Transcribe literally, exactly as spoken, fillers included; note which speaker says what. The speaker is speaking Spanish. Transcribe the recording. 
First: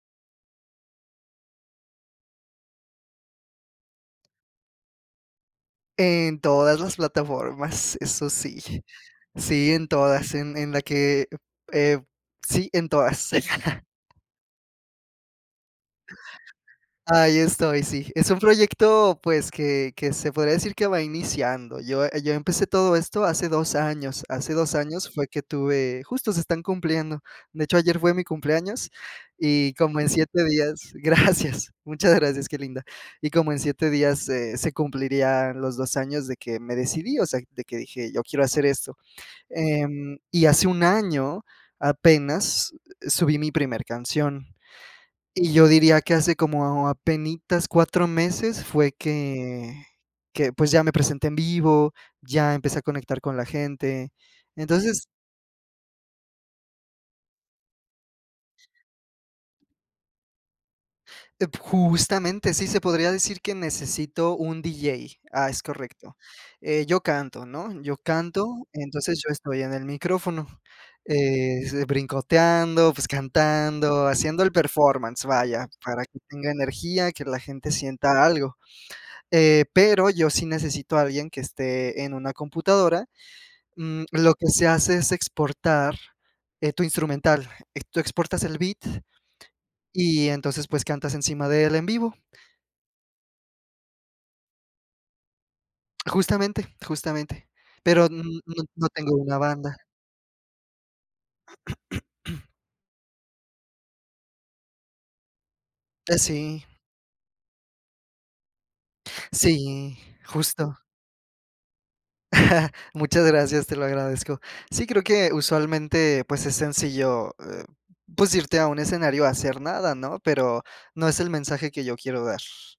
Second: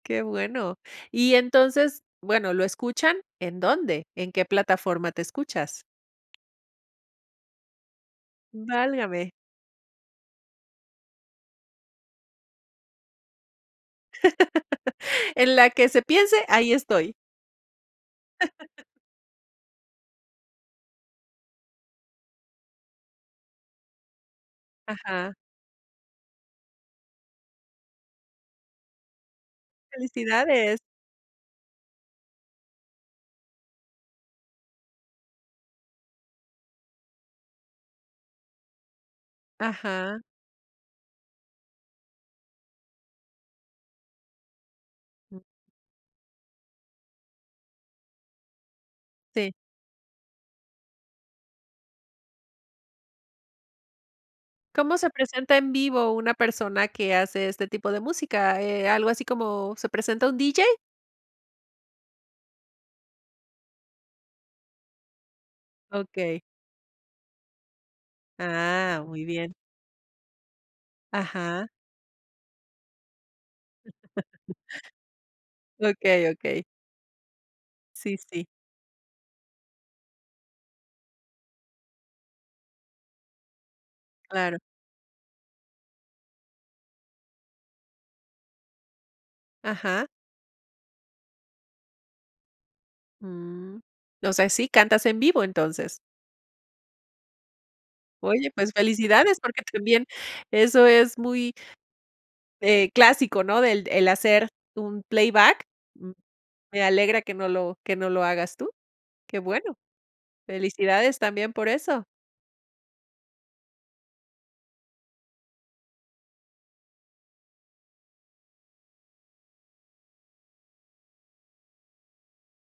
Speaker 1: Qué bueno. Y, entonces, bueno, lo escuchan, ¿en dónde? ¿En qué plataforma te escuchas?
Speaker 2: En todas las plataformas, eso sí.
Speaker 1: Válgame.
Speaker 2: Sí, en todas, en en la que, eh sí, en todas.
Speaker 1: En la que se piense, ahí estoy.
Speaker 2: Ahí estoy, sí. Es un proyecto, pues, que que se podría decir que va iniciando. Yo yo empecé todo esto hace dos años, hace dos años fue
Speaker 1: Ajá.
Speaker 2: que tuve, justo se están cumpliendo. De hecho, ayer fue mi cumpleaños y como en siete
Speaker 1: Felicidades.
Speaker 2: días, gracias, gracias, muchas gracias, qué linda, y como en siete días se se cumplirían los dos años de que me decidí, o sea, de que dije: "Yo quiero hacer esto". Em,
Speaker 1: Ajá.
Speaker 2: y hace un año, apenas, subí mi primer canción
Speaker 1: Uh.
Speaker 2: y yo diría que hace como apenitas cuatro meses fue
Speaker 1: Sí.
Speaker 2: que que, pues, ya me presenté en vivo, ya empecé a conectar con la gente.
Speaker 1: ¿Cómo
Speaker 2: Entonces
Speaker 1: se presenta en vivo una persona que hace este tipo de música? Eh, algo así como, ¿se presenta un DJ?
Speaker 2: De p justamente sí se podría decir que necesito un DJ. Ah, es correcto.
Speaker 1: Okey.
Speaker 2: Eh, yo canto, ¿no? Yo canto,
Speaker 1: Ah,
Speaker 2: entonces
Speaker 1: muy
Speaker 2: yo
Speaker 1: bien.
Speaker 2: estoy en el micrófono, eh,
Speaker 1: Ajá.
Speaker 2: brincoteando, pues cantando, haciendo el performance, vaya, para que
Speaker 1: Okey,
Speaker 2: tenga
Speaker 1: okey.
Speaker 2: energía, que la gente
Speaker 1: Sí,
Speaker 2: sienta
Speaker 1: sí.
Speaker 2: algo. Eh, pero yo sí necesito a alguien que esté en una computadora. Mm, lo que
Speaker 1: Claro.
Speaker 2: se hace es exportar, eh, tu instrumental, tú exportas el beat
Speaker 1: Ajá.
Speaker 2: y, entonces, pues cantas encima de él en vivo.
Speaker 1: Uh, o sea, si cantas en vivo, entonces.
Speaker 2: Justamente, justamente, pero n
Speaker 1: Oye,
Speaker 2: n
Speaker 1: pues
Speaker 2: no tengo una
Speaker 1: felicidades, porque
Speaker 2: banda.
Speaker 1: también eso es muy, eh, clásico, ¿no? el el hacer un playback. M
Speaker 2: Eh sí.
Speaker 1: me alegra que no lo que no lo hagas tú. Qué bueno.
Speaker 2: Sí, justo.
Speaker 1: Felicidades, también, por eso.
Speaker 2: Muchas gracias, te lo agradezco. Sí, creo que usualmente, pues, es sencillo, eh, pues, eh, irte a un escenario a hacer nada, ¿no? Pero no es el mensaje que yo quiero dar.